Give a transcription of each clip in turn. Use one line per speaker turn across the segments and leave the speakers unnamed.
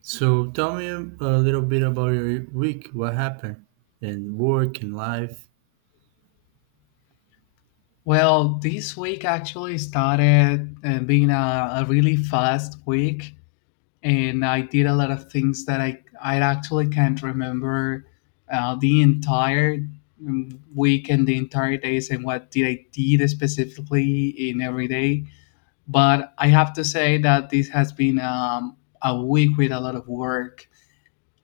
So tell me a little bit about your week. What happened in work and life?
Well, this week actually started being a really fast week, and I did a lot of things that I actually can't remember the entire week and the entire days and what did I did specifically in every day. But I have to say that this has been a week with a lot of work.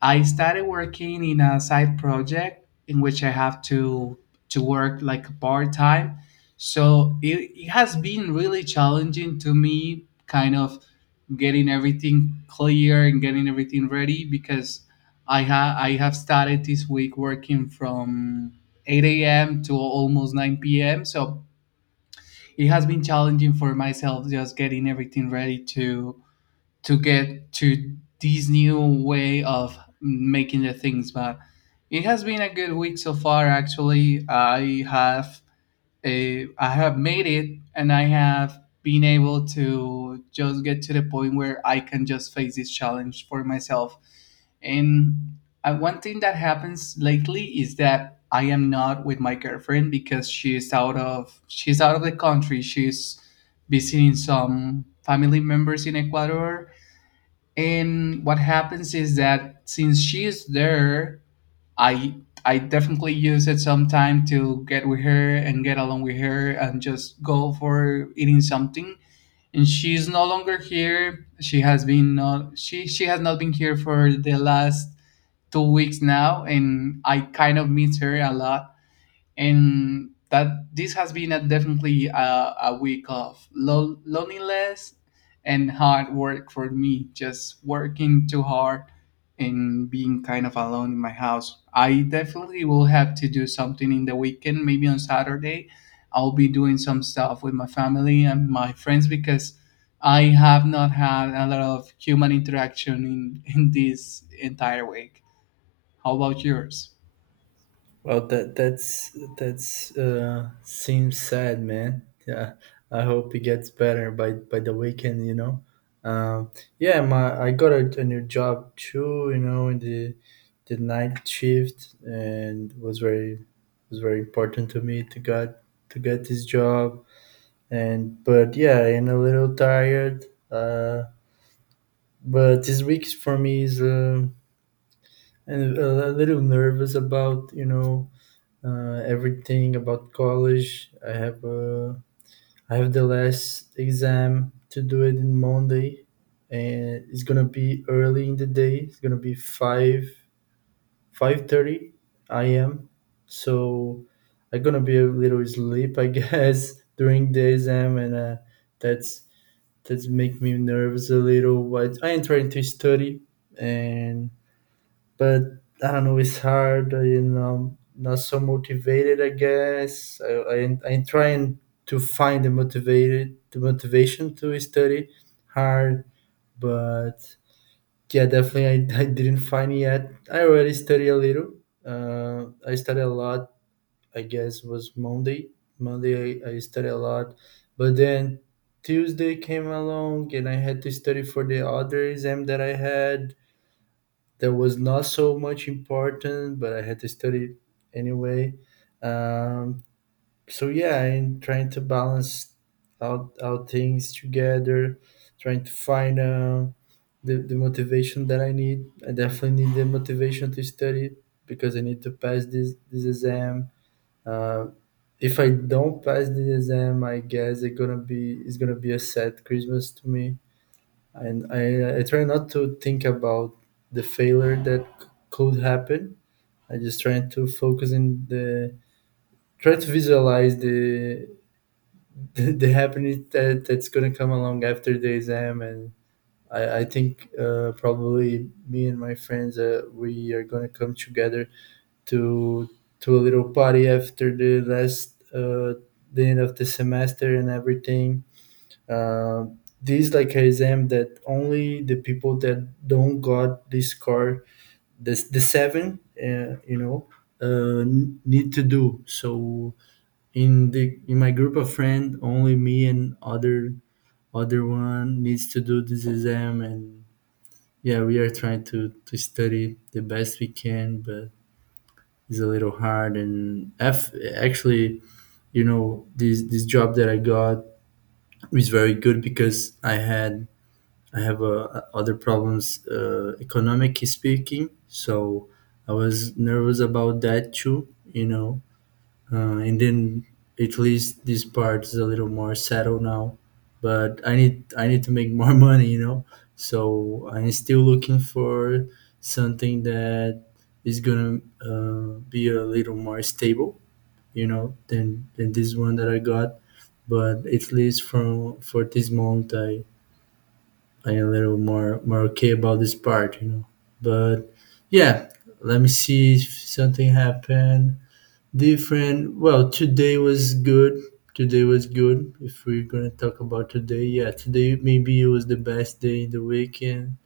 I started working in a side project in which I have to work like part time. So it has been really challenging to me, kind of getting everything clear and getting everything ready because I have started this week working from 8 a.m. to almost 9 p.m. So it has been challenging for myself just getting everything ready to get to this new way of making the things, but it has been a good week so far. Actually, I have made it and I have been able to just get to the point where I can just face this challenge for myself. And one thing that happens lately is that I am not with my girlfriend because she's out of the country. She's visiting some family members in Ecuador, and what happens is that since she's there, I I definitely use it sometime to get with her and get along with her and just go for eating something. And she's no longer here. She has not been here for the last 2 weeks now, and I kind of miss her a lot, and that this has been a definitely a week of loneliness and hard work for me, just working too hard and being kind of alone in my house. I definitely will have to do something in the weekend, maybe on Saturday. I'll be doing some stuff with my family and my friends because I have not had a lot of human interaction in this entire week. How about yours?
Well, that's seems sad, man. Yeah, I hope it gets better by the weekend. Um, yeah, my I got a new job too. You know, in the night shift, and was very important to me to get this job. And but yeah, I'm a little tired. But this week for me is and a little nervous about everything about college. I have the last exam to do it in Monday, and it's gonna be early in the day. It's gonna be five five thirty I a.m. So I'm gonna be a little sleep, I guess, during the exam, and that's that's make me nervous a little. But I am trying to study and but I don't know. It's hard. You know, not so motivated. I guess I'm trying to find the motivation to study hard, but yeah, definitely I didn't find it yet. I already study a little. I study a lot. I guess was Monday. Monday I study a lot, but then Tuesday came along and I had to study for the other exam that I had that was not so much important, but I had to study anyway. Um, so yeah, I'm trying to balance out things together, trying to find the motivation that I need. I definitely need the motivation to study because I need to pass this exam. Uh, if I don't pass the exam, I guess it's gonna be a sad Christmas to me and I try not to think about the failure that could happen. I just try to focus in the try to visualize the the happening that that's gonna come along after the exam, and I think probably me and my friends we are gonna come together to to a little party after the end of the semester and everything. Uh, this like exam that only the people that don't got this card, this the seven, need to do. So in my group of friend, only me and other one needs to do this exam, and yeah, we are trying to study the best we can, but it's a little hard. And F actually, you know, this job that I got is very good because I have other problems, economic speaking. So I was nervous about that too, you know. And then at least this part is a little more settled now. But I need to make more money, you know. So I'm still looking for something that is gonna be a little more stable, you know, than this one that I got. But at least from for this month, I I'm a little more okay about this part, you know. But yeah, let me see if something happened different. Well, today was good. Today was good. If we're gonna talk about today, yeah, today maybe it was the best day in the weekend.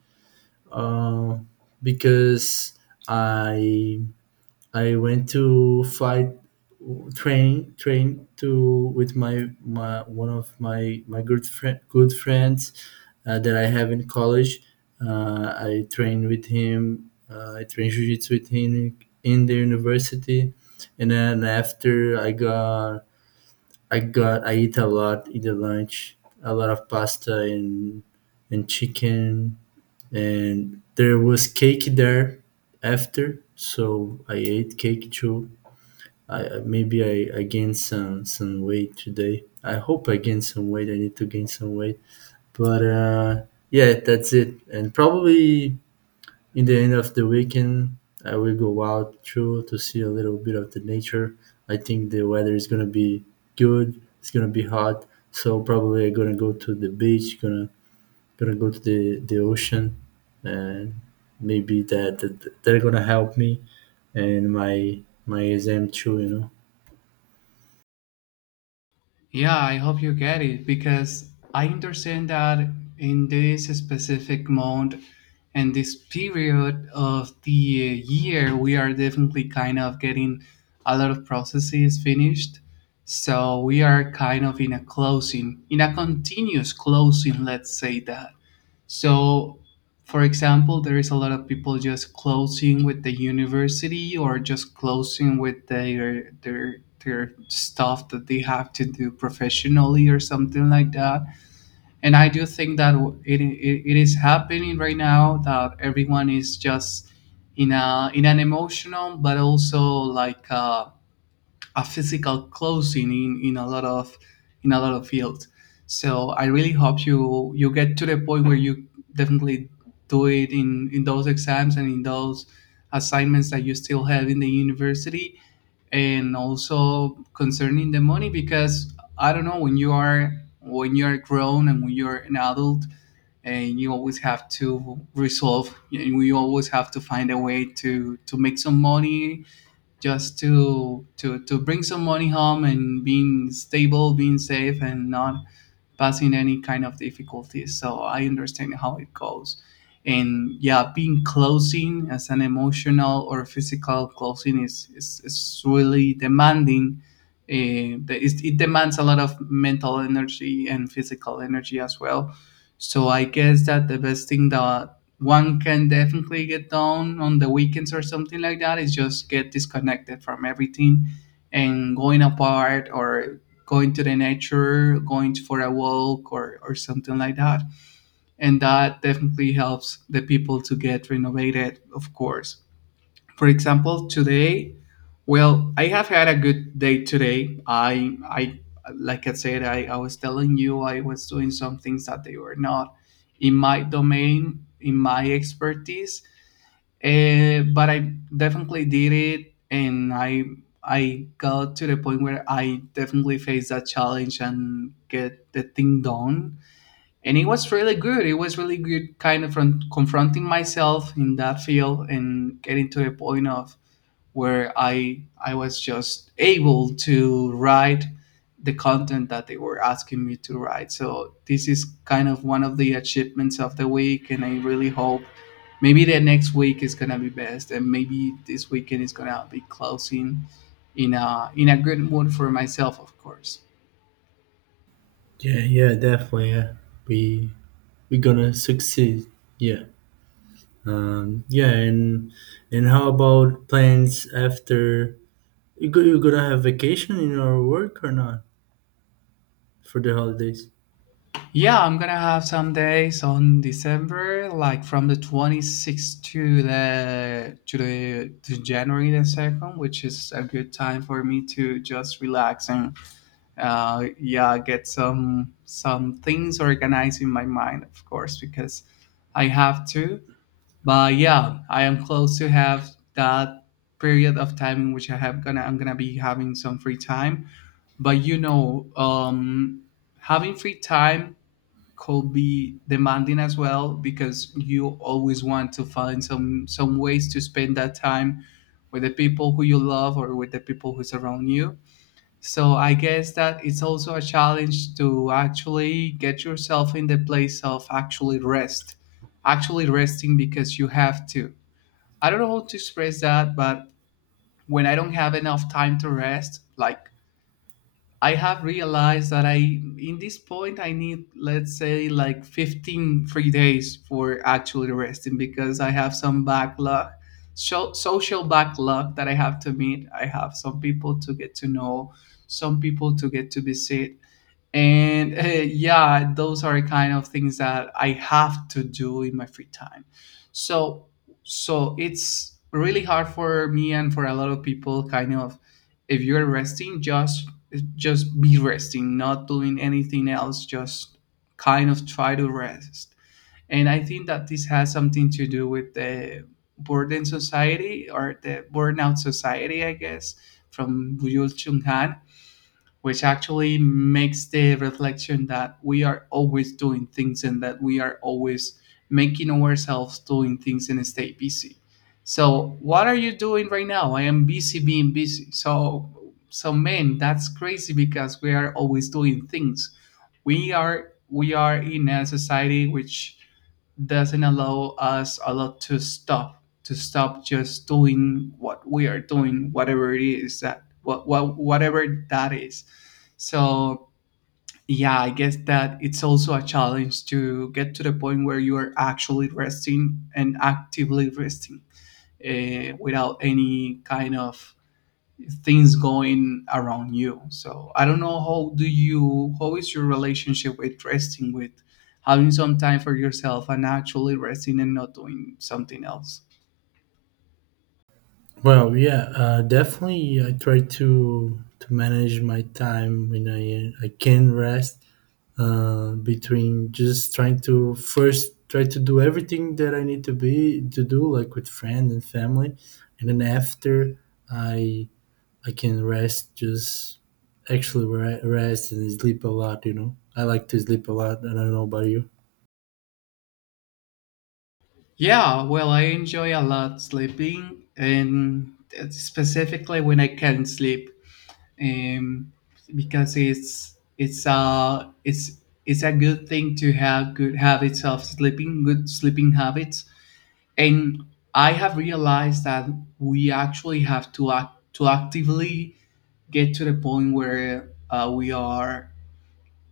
Um, because I I went to flight train train to with my one of my my good friend good friends that I have in college. I trained with him. I trained jiu-jitsu with him in the university, and then after I got I eat a lot in the lunch, a lot of pasta and chicken, and there was cake there after, so I ate cake too. Maybe I gained some weight today. I hope I gained some weight. I need to gain some weight. But yeah, that's it. And probably in the end of the weekend, I will go out through to see a little bit of the nature. I think the weather is gonna be good. It's gonna be hot, so probably I'm gonna go to the beach. Gonna go to the ocean, and maybe that they're gonna help me and my exam too. You know.
Yeah, I hope you get it because I understand that in this specific month and this period of the year, we are definitely kind of getting a lot of processes finished. So we are kind of in a closing, in a continuous closing, let's say that. So, for example, there is a lot of people just closing with the university or just closing with their their stuff that they have to do professionally or something like that. And I do think that it is happening right now that everyone is just in a in an emotional but also like a physical closing in a lot of in a lot of fields. So I really hope you get to the point where you definitely do it in those exams and in those assignments that you still have in the university, and also concerning the money because I don't know, when you are grown and when you're an adult, and you always have to resolve and you always have to find a way to make some money, just to bring some money home and being stable, being safe, and not passing any kind of difficulties. So I understand how it goes. And yeah, being closing as an emotional or physical closing is is really demanding. It, it demands a lot of mental energy and physical energy as well. So I guess that the best thing that one can definitely get done on the weekends or something like that is just get disconnected from everything and going apart, or going to the nature, going for a walk, or something like that. And that definitely helps the people to get renovated, of course. For example, today, well, I have had a good day today. Like I said, I was telling you I was doing some things that they were not in my domain, in my expertise. But I definitely did it, and I got to the point where I definitely faced that challenge and get the thing done. And it was really good. It was really good, kind of from confronting myself in that field and getting to a point of where I was just able to write the content that they were asking me to write. So this is kind of one of the achievements of the week, and I really hope maybe the next week is gonna be best and maybe this weekend is gonna be closing in a good mood for myself, of course.
Yeah, yeah, definitely. Yeah, we we gonna succeed. Yeah, yeah, and how about plans after you go? You gonna have vacation in your work or not for the holidays?
Yeah, I'm gonna have some days on December, like from the 26th to the to the to January the second, which is a good time for me to just relax and yeah, get some things organized in my mind, of course, because I have to. But yeah, I am close to have that period of time in which I'm gonna be having some free time. But you know, having free time could be demanding as well because you always want to find some ways to spend that time with the people who you love or with the people who surround you. So I guess that it's also a challenge to actually get yourself in the place of actually rest, actually resting because you have to. I don't know how to express that, but when I don't have enough time to rest, like I have realized that I in this point I need let's say like 15 free days for actually resting because I have some backlog, so social backlog that I have to meet. I have some people to get to know, some people to get to visit, and yeah, those are kind of things that I have to do in my free time. So it's really hard for me and for a lot of people, kind of. If you're resting, just be resting, not doing anything else, just kind of try to rest. And I think that this has something to do with the burden society or the burnout society, I guess, from Byul Chung, which actually makes the reflection that we are always doing things and that we are always making ourselves doing things and stay busy. So what are you doing right now? I am busy being busy. So man, that's crazy because we are always doing things. We are in a society which doesn't allow us a lot to stop, just doing what we are doing, whatever it is, that whatever that is. So yeah, I guess that it's also a challenge to get to the point where you are actually resting and actively resting, without any kind of things going around you. So I don't know, how do you, how is your relationship with resting, with having some time for yourself and actually resting and not doing something else?
Well, yeah, definitely. I try to manage my time when I can rest between just trying to first try to do everything that I need to do, like with friends and family, and then after I I can rest, just actually rest and sleep a lot. You know, I like to sleep a lot. And I don't know about you.
Yeah, well, I enjoy a lot sleeping, and specifically when I can sleep, um, because it's a good thing to have good habits of sleeping, good sleeping habits. And I have realized that we actually have to act to actively get to the point where uh, we are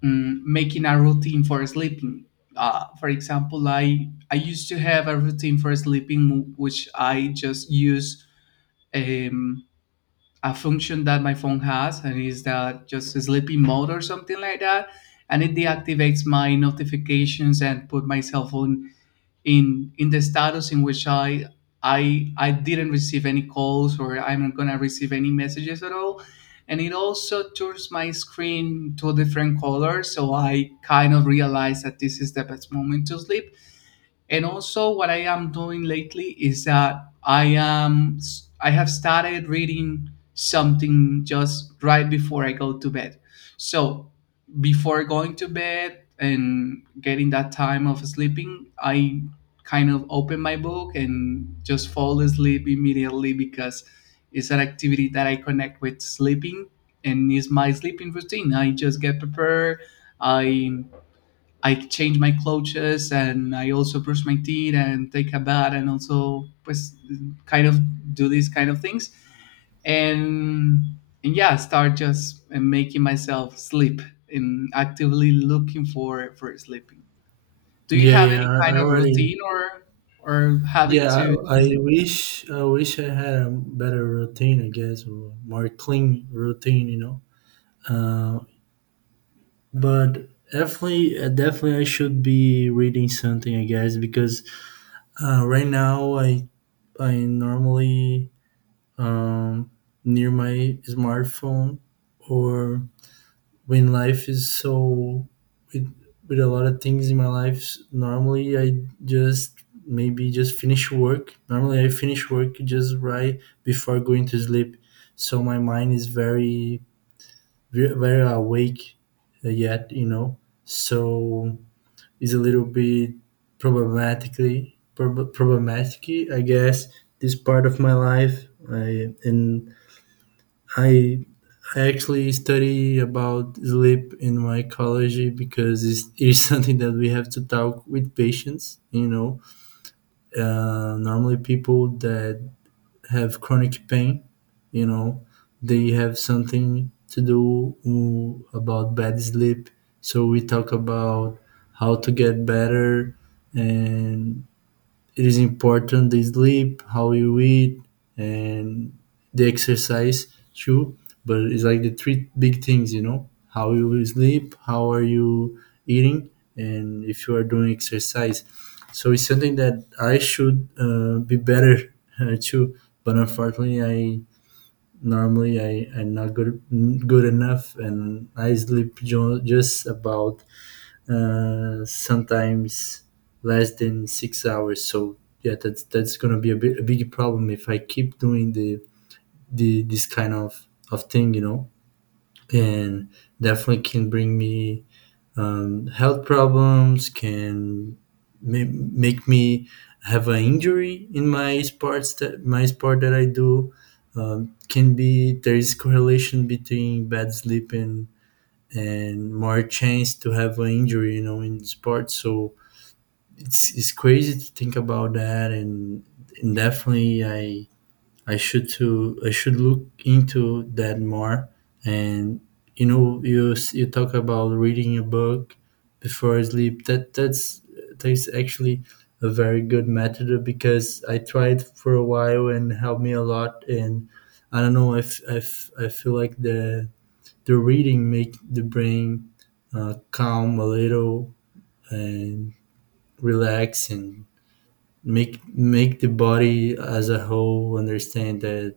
mm, making a routine for sleeping. For example, I used to have a routine for sleeping, which I just use. Um, a function that my phone has, and is that just a sleepy mode or something like that, and it deactivates my notifications and put my cell phone in the status in which I I didn't receive any calls or I'm not gonna receive any messages at all, and it also turns my screen to a different color, so I kind of realize that this is the best moment to sleep. And also, what I am doing lately is that I have started reading something just right before I go to bed. So before going to bed and getting that time of sleeping, I kind of open my book and just fall asleep immediately because it's an activity that I connect with sleeping, and is my sleeping routine. I just get prepared. I I change my clothes and I also brush my teeth and take a bath and also pues, kind of do these kind of things, and yeah, start just making myself sleep and actively looking for sleeping. Do you
Yeah,
have
yeah.
any kind
I
of
already.
routine or habit
Yeah,
to sleep?
I wish I had a better routine. I guess or more clean routine. You know. Uh, but definitely, definitely, I should be reading something. I guess because right now I normally um, near my smartphone or when life is so with, with a lot of things in my life normally I just maybe just finish work normally I finish work just right before going to sleep so my mind is very awake yet you know so it's a little bit problematic I guess this part of my life i and I I actually study about sleep in mycology because it is something that we have to talk with patients. You know, normally people that have chronic pain, you know, they have something to do about bad sleep. So we talk about how to get better and it is important the sleep, how you eat, and the exercise too. But it's like the three big things, you know, how you will sleep, how are you eating, and if you are doing exercise. So it's something that I should be better too. But unfortunately, I normally I am not good enough, and I sleep just about sometimes less than 6 hours. So yeah, that's gonna be a big problem if I keep doing the this of thing, you know, and definitely can bring me health problems, can make me have an injury in my sports that my sport that I do. Can be there is correlation between bad sleep and more chance to have an injury, you know, in sports. So it's crazy to think about that and definitely I should look into that more and you know you you talk about reading a book before sleep that that's actually a very good method because I tried for a while and helped me a lot and I don't know if I feel like the reading make the brain calm a little and relax and make the body as a whole understand that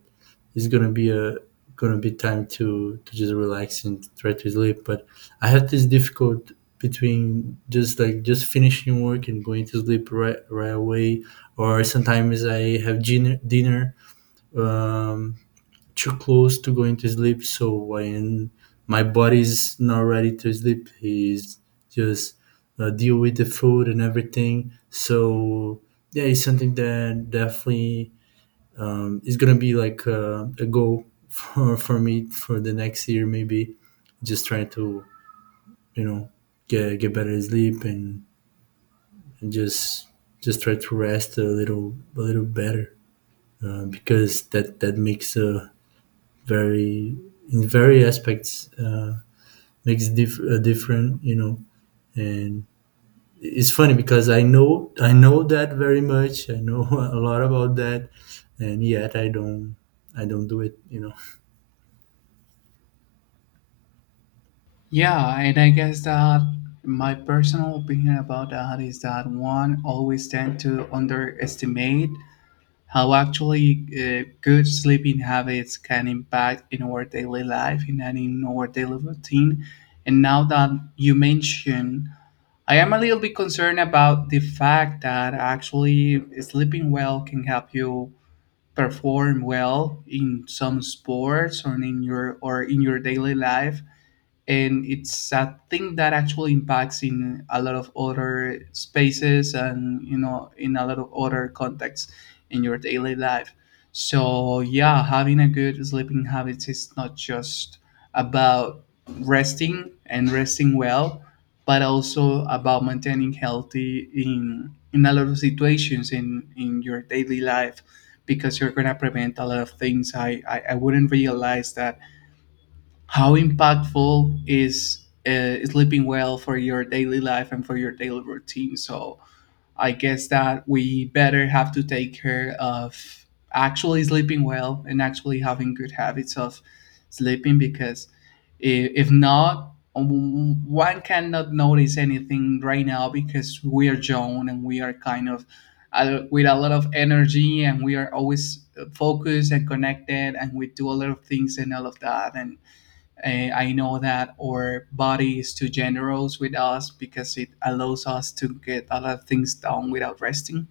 it's gonna be a gonna be time to just relax and try to sleep but I have this difficult between just like just finishing work and going to sleep right away or sometimes I have dinner um too close to going to sleep. So when my body's not ready to sleep, he's just deal with the food and everything. So yeah, it's something that definitely is gonna be a goal for me for the next year. Maybe just trying to you know get better sleep, and just try to rest a little better, because that that makes a very in very aspects, makes a different, you know. And it's funny because I know that very much. I know a lot about that, and yet I don't do it, you know.
Yeah, and I guess that my personal opinion about that is that one always tend to underestimate how actually good sleeping habits can impact in our daily life and then in our daily routine. And now that you mention, I am a little bit concerned about the fact that actually sleeping well can help you perform well in some sports or in your daily life, and it's a thing that actually impacts in a lot of other spaces and in a lot of other contexts in your daily life. So yeah, having a good sleeping habits is not just about resting and resting well, but also about maintaining healthy in a lot of situations in your daily life because you're gonna prevent a lot of things. I wouldn't realize that how impactful is sleeping well for your daily life and for your daily routine. So I guess that we better have to take care of actually sleeping well and actually having good habits of sleeping because if not, one cannot notice anything right now because we are young and we are kind of with a lot of energy, and we are always focused and connected, and we do a lot of things and all of that. And I know that our body is too generous with us because it allows us to get a lot of things done without resting.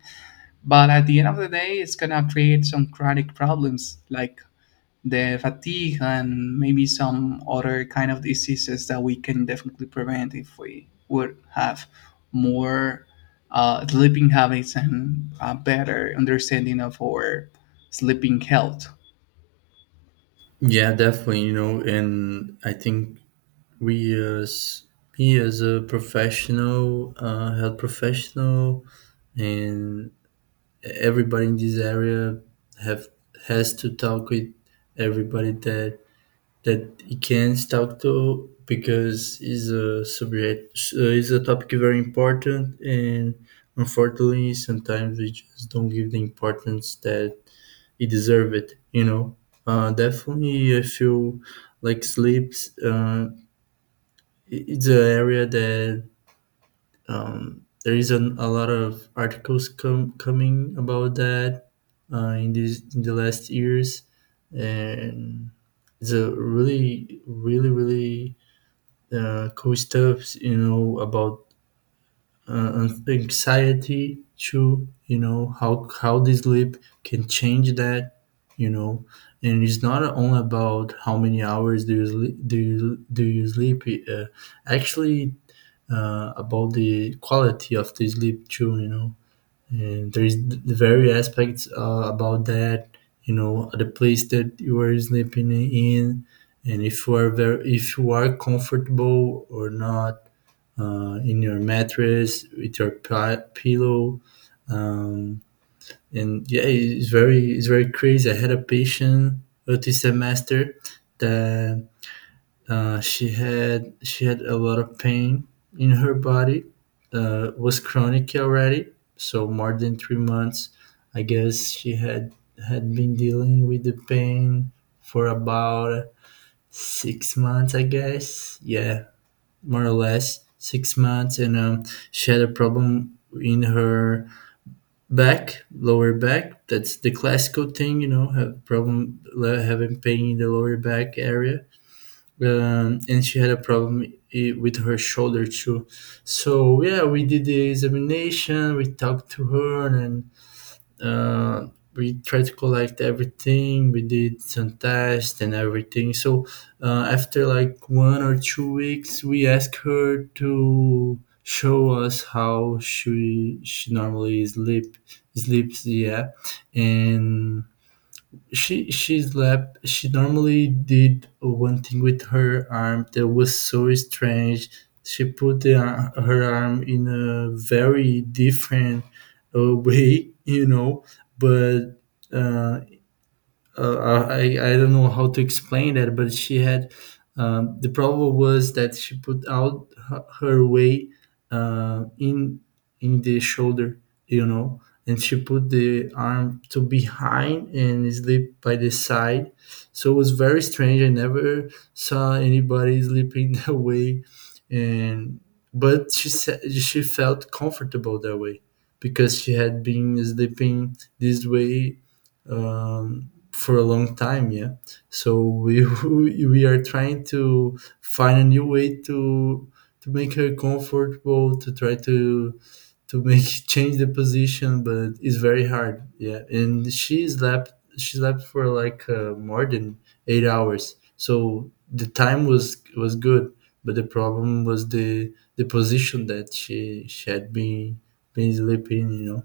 But at the end of the day, it's going to create some chronic problems like the fatigue and maybe some other kind of diseases that we can definitely prevent if we would have more sleeping habits and a better understanding of our sleeping health.
Yeah, definitely, you know. And I think we as me as a professional, health professional, and everybody in this area have has to talk with everybody that that he can talk to, because it's a subject, it's a topic very important. And unfortunately sometimes we just don't give the importance that it deserve it, you know. Definitely I feel like sleeps, it's an area that, there is a lot of articles coming about that, in these in the last years. And it's a really really really, cool stuff, you know, about, uh, anxiety too, you know, how the sleep can change that, you know. And it's not only about how many hours do you sleep, do you sleep, uh, actually, about the quality of the sleep too, you know. And there's the very aspects, about that, you know, the place that you are sleeping in, and if you are very if you are comfortable or not, in your mattress with your pillow. Um, and yeah, it's very crazy. I had a patient, this semester, that, she had a lot of pain in her body. Was chronic already, so more than 3 months. I guess she had had been dealing with the pain for about 6 months, I guess. Yeah, more or less 6 months. And she had a problem in her back, lower back. That's the classical thing, you know, have problem having pain in the lower back area. And she had a problem with her shoulder too. So yeah, we did the examination. We talked to her, and, uh, we tried to collect everything. We did some tests and everything. So, after like 1 or 2 weeks we asked her to show us how she normally sleeps. Yeah. And she normally did one thing with her arm that was so strange. She put the, her arm in a very different, way, you know. But, uh, I don't know how to explain that, but she had, the problem was that she put out her her way, uh, in in the shoulder, you know, and she put the arm to behind and sleep by the side. So it was very strange. I never saw anybody sleeping that way. And but she said she felt comfortable that way because she had been sleeping this way, Um, for a long time, yeah. So we we are trying to find a new way to make her comfortable, to try to make change the position, but it's very hard. Yeah. And she slept for like, more than 8 hours, so the time was good. But the problem was the position that she had been sleeping, you know.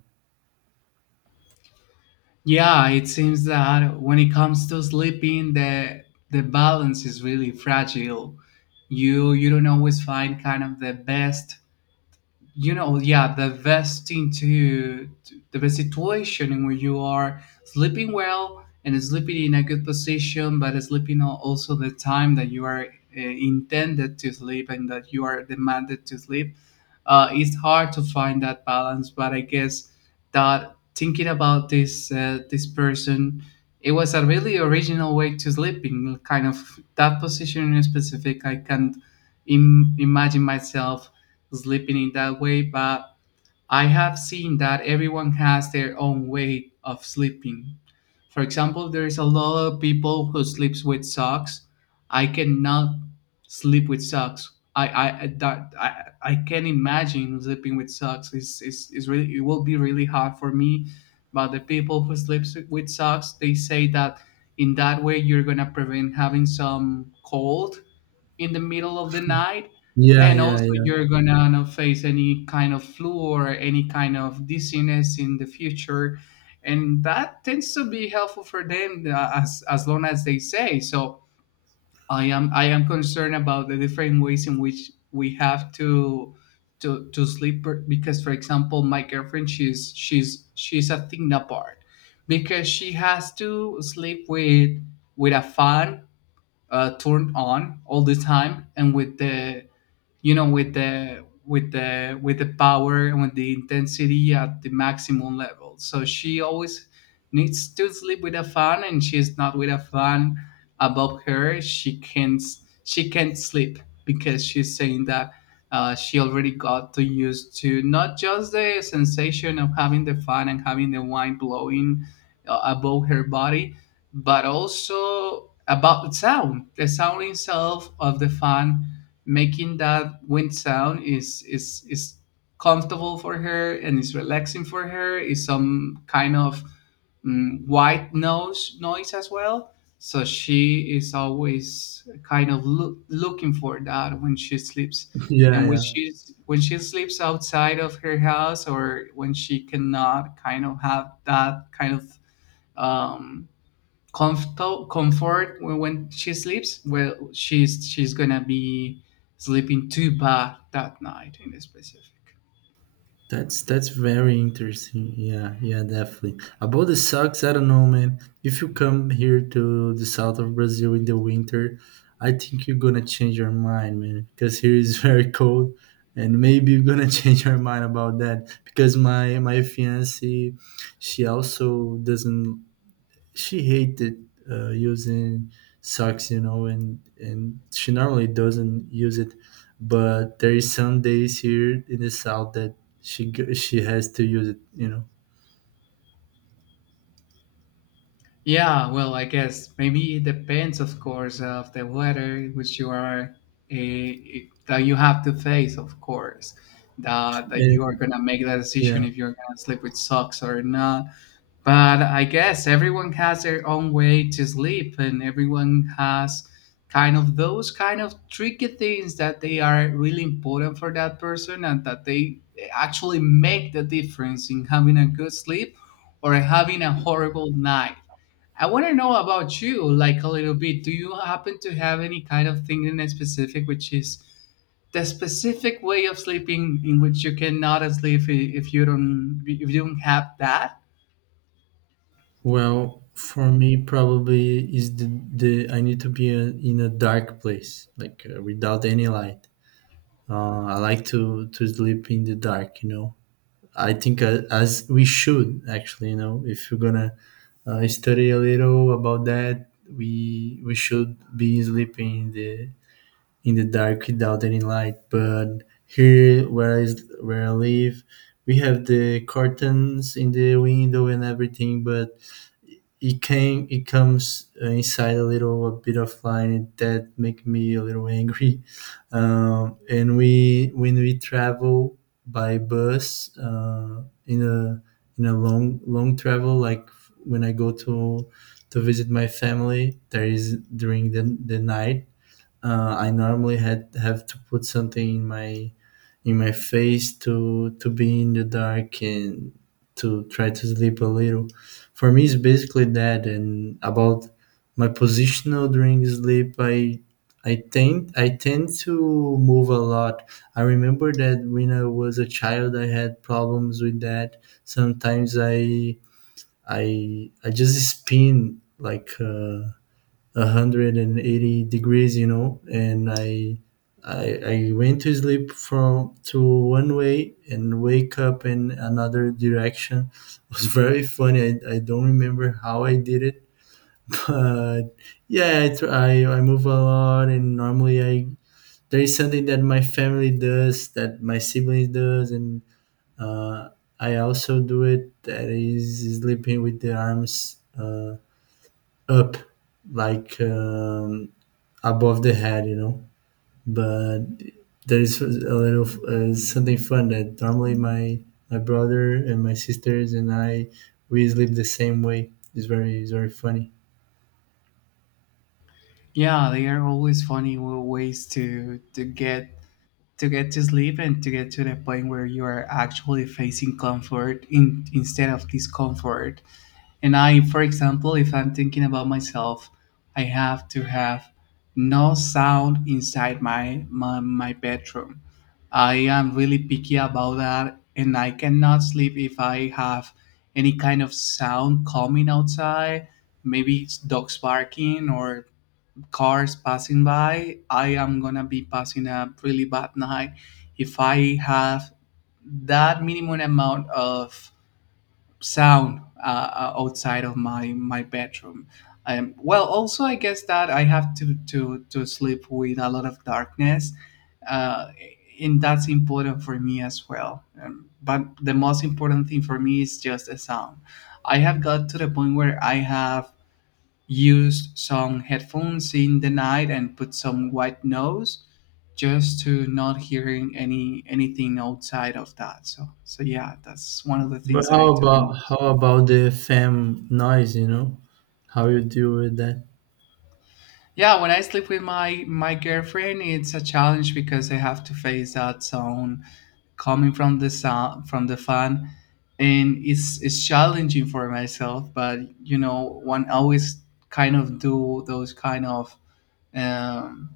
Yeah, it seems that when it comes to sleeping, the balance is really fragile. You don't always find kind of the best, yeah, the best thing the best situation in where you are sleeping well and sleeping in a good position, but sleeping also the time that you are intended to sleep and that you are demanded to sleep. It's hard to find that balance, but I guess that thinking about this person, it was a really original way to sleep in kind of that position in specific. I can't imagine myself sleeping in that way, but I have seen that everyone has their own way of sleeping. For example, there is a lot of people who sleeps with socks. I cannot sleep with socks. I can imagine sleeping with socks. It's really, it will be really hard for me. But the people who sleeps with socks, they say that in that way you're gonna prevent having some cold in the middle of the night,
Yeah,
and
yeah,
also
yeah.
you're gonna not face any kind of flu or any kind of dizziness in the future, and that tends to be helpful for them as long as they say so. I am concerned about the different ways in which we have to sleep because for example my girlfriend, she's a thing apart because she has to sleep with a fan turned on all the time, and with the with the power and with the intensity at the maximum level, so she always needs to sleep with a fan, and she's not with a fan above her, she can't sleep because she's saying that she already got to used to not just the sensation of having the fan and having the wind blowing above her body, but also about the sound, itself of the fan making that wind sound is comfortable for her and is relaxing for her, is some kind of white noise as well. So she is always kind of looking for that when she sleeps.
Yeah,
And
yeah.
when she sleeps outside of her house, or when she cannot kind of have that kind of um, comfort, when she sleeps well, she's gonna be sleeping too bad that night in specific.
That's very interesting. Yeah, yeah, definitely. About the socks, I don't know, man. If you come here to the south of Brazil in the winter, I think you're gonna change your mind, man. Because here is very cold, and maybe you're gonna change your mind about that. Because my fiance, she also doesn't she hated, using socks, you know, and she normally doesn't use it. But there is some days here in the south that she has to use it, you know.
Yeah, well, I guess maybe it depends, of course, of the weather which you are uh, that you have to face, of course, that you are
And
gonna make that
yeah,
decision if you're gonna sleep with socks or not. But I guess everyone has their own way to sleep, and everyone has kind of those kind of tricky things that they are really important for that person and that they actually make the difference in having a good sleep or having a horrible night. I want to know about you, like a little bit. Do you happen to have any kind of thing in specific, which is the specific way of sleeping in which you cannot sleep if you don't, if you don't have that?
well, for me probably is the I need to be, uh, in a dark place, like, without any light. I like to sleep in the dark, you know. I think, as we should actually, you know, if you're gonna, study a little about that, we should be sleeping in the dark without any light. But here, where where I live, we have the curtains in the window and everything, but it comes, inside a bit of line that make me a little angry. Um, and we when we travel by bus, in a long long travel, like when I go to visit my family, there is during the night, I normally had have to put something in my face to be in the dark and to try to sleep a little. For me, it's basically that. And about my positional during sleep, I I tend to move a lot. I remember that when I was a child, I had problems with that. Sometimes I just spin like. 180 degrees, you know, and I, I went to sleep from to one way and wake up in another direction. It was very funny. I don't remember how I did it, but yeah, I move a lot, and normally I there is something that my family does, that my siblings does, and, uh, I also do it. That is sleeping with the arms, up, like, above the head, you know. But there is a little, something fun that normally my my brother and my sisters and I we sleep the same way. It's very funny.
Yeah, they are always funny ways to to get to get to sleep and to get to the point where you are actually facing comfort in, instead of discomfort. And I, for example, if I'm thinking about myself, I have to have no sound inside my bedroom. I am really picky about that, and I cannot sleep if I have any kind of sound coming outside. Maybe it's dogs barking or cars passing by. I am gonna be passing a really bad night if I have that minimum amount of sound outside of my bedroom. Well, also I guess that I have to sleep with a lot of darkness, uh, and that's important for me as well. But the most important thing for me is just the sound. I have got to the point where I have used some headphones in the night and put some white noise just to not hearing any anything outside of that. So yeah, that's one of the
But
things that I do.
how about the fam noise? You know, how you deal with that?
Yeah, when I sleep with my girlfriend, it's a challenge because I have to face that sound coming from the sound from the fan, and it's challenging for myself. But you know, one always kind of do those kind of um,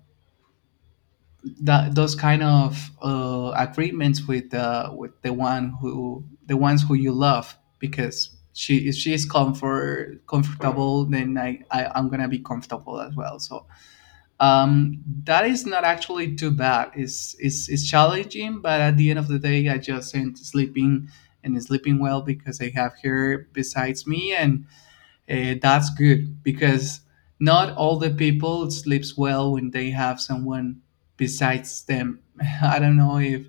that those kind of agreements with the ones who you love because she, if she is comfortable, then I'm gonna be comfortable as well. So that is not actually too bad. It's challenging, but at the end of the day, I just am sleeping and sleeping well because I have her besides me, and that's good because not all the people sleeps well when they have someone besides them. I don't know if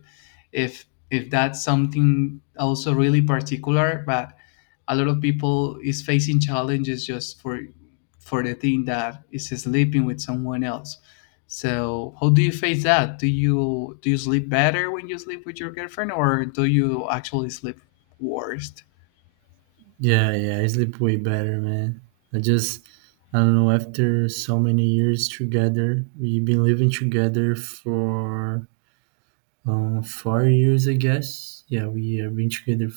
that's something also really particular, but a lot of people is facing challenges just for the thing that is sleeping with someone else. So how do you face that? Do you sleep better when you sleep with your girlfriend, or do you actually sleep worse?
Yeah, yeah, I sleep way better, man. I just I don't know. After so many years together, we've been living together for, 4 years, I guess. Yeah, we have been together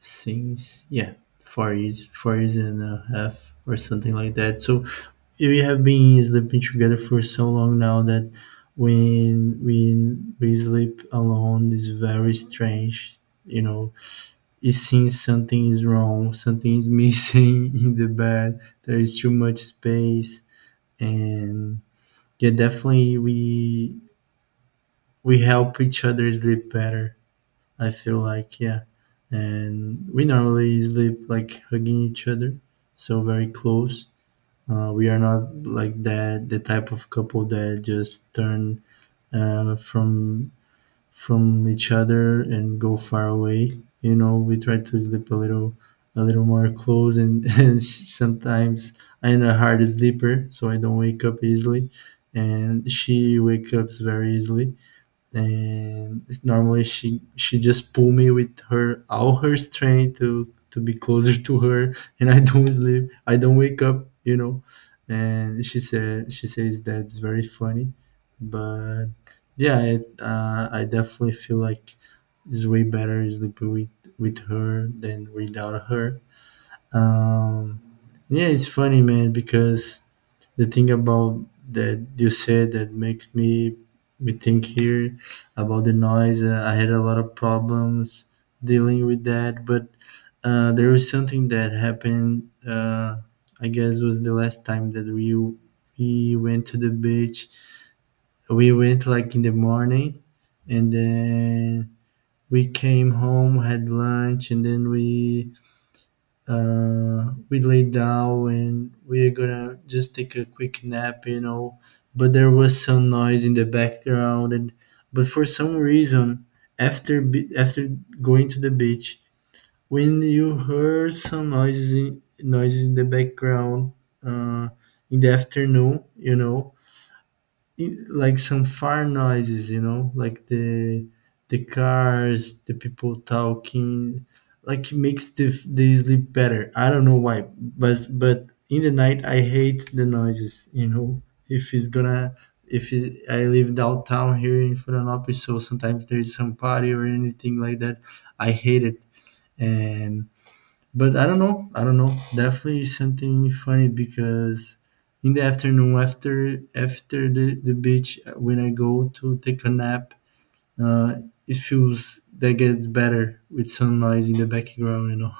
since yeah 4 years and a half or something like that. So we have been sleeping together for so long now that when we sleep alone is very strange, you know. It seems something is wrong, something is missing. In the bed there is too much space. And yeah, definitely we help each other sleep better, I feel like. Yeah, and we normally sleep like hugging each other, so very close. We are not like that the type of couple that just turn, uh, from from each other and go far away. You know, we try to sleep a little more close, and, and sometimes I'm a hard sleeper, so I don't wake up easily, and she wakes up very easily. And it's normally she just pull me with her all her strength to be closer to her, and I don't sleep, I don't wake up, you know. And she says that's very funny. But yeah, it, I definitely feel like it's way better sleeping with her than without her. um yeah, it's funny, man, because the thing about that you said that makes me think here about the noise. I had a lot of problems dealing with that, but, there was something that happened. I guess was the last time that we went to the beach. We went like in the morning, and then we came home, had lunch, and then we laid down and we are gonna just take a quick nap, you know. But there was some noise in the background. And but for some reason, after going to the beach, when you heard some noises in the background, uh, in the afternoon, you know, like some far noises, you know, like the cars, the people talking, like it makes the sleep better. I don't know why, but in the night I hate the noises, you know. If it's gonna if it's, I live downtown here in florianópolis, so sometimes there's some party or anything like that. I hate it. And but I don't know. I don't know. Definitely something funny because in the afternoon after the beach, when I go to take a nap, uh, it feels that gets better with some noise in the background, you know.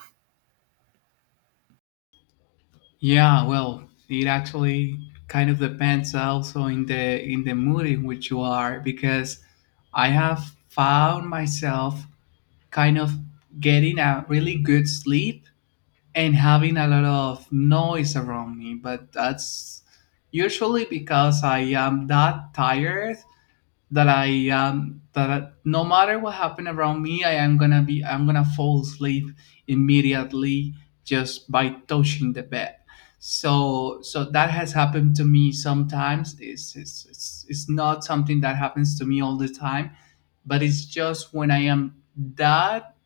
Yeah, well, it actually kind of depends also in the mood in which you are, because I have found myself kind of getting a really good sleep and having a lot of noise around me, but that's usually because I am that tired that I am that I- no matter what happened around me, I'm gonna fall asleep immediately just by touching the bed. So that has happened to me sometimes. It's not something that happens to me all the time, but it's just when I am that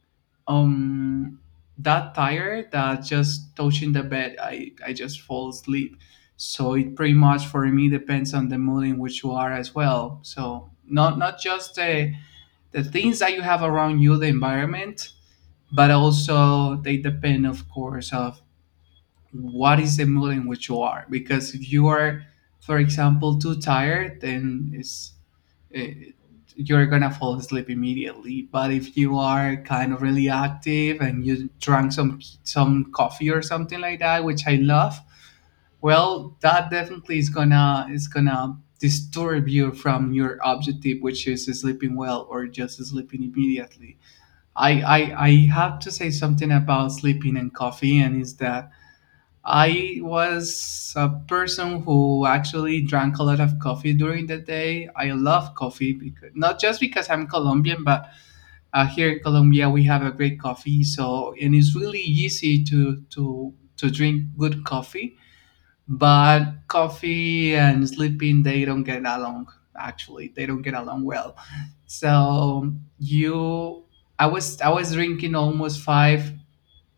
um that tired that just touching the bed I just fall asleep. So it pretty much for me depends on the mood in which you are as well, so not just the things that you have around you, the environment, but also they depend of course of what is the mood in which you are, because if you are for example too tired, then eh, you're gonna fall asleep immediately, but if you are kind of really active and you drank some coffee or something like that, which I love, well, that definitely is gonna disturb you from your objective, which is sleeping well or just sleeping immediately. I have to say something about sleeping and coffee, and is that I was a person who actually drank a lot of coffee during the day. I love coffee, because not just because I'm Colombian, but here in Colombia we have a great coffee. So and it's really easy to drink good coffee. But coffee and sleeping, they don't get along. Actually, they don't get along well. So you, I was drinking almost five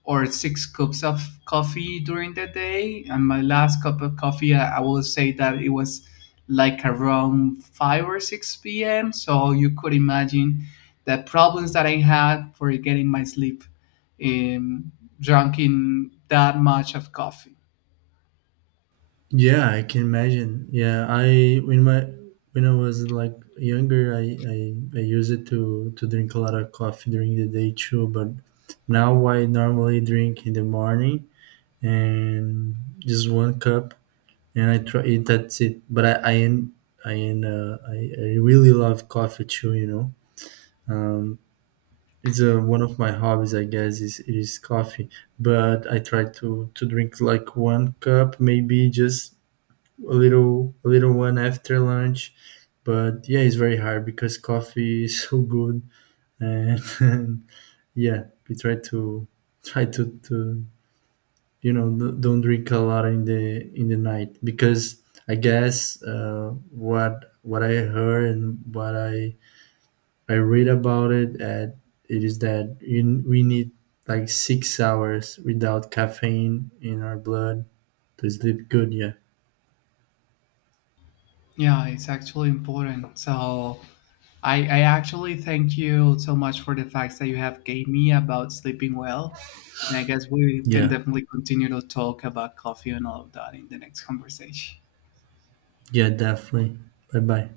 or six cups of coffee during the day. And my last cup of coffee, I will say that it was like around 5 or 6 p.m. So you could imagine the problems that I had for getting my sleep, um, drinking that much of coffee.
Yeah, I can imagine. Yeah, I when my when I was like younger, I used it to drink a lot of coffee during the day too. But now I normally drink in the morning and just one cup, and I try it. That's it. But I really love coffee too, you know. Um, it's, one of my hobbies, I guess, is coffee. But I try to drink like one cup, maybe just a little one after lunch. But yeah, it's very hard because coffee is so good, and, and yeah, we try to try to, you know, don't drink a lot in the night, because I guess, what I heard and what I read about it at it is that we need like 6 hours without caffeine in our blood to sleep good. Yeah,
Yeah, it's actually important. So I actually thank you so much for the facts that you have gave me about sleeping well. And I guess we can
yeah,
definitely continue to talk about coffee and all of that in the next conversation.
yeah, definitely. Bye bye.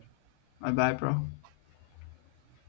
Bye bye, bro.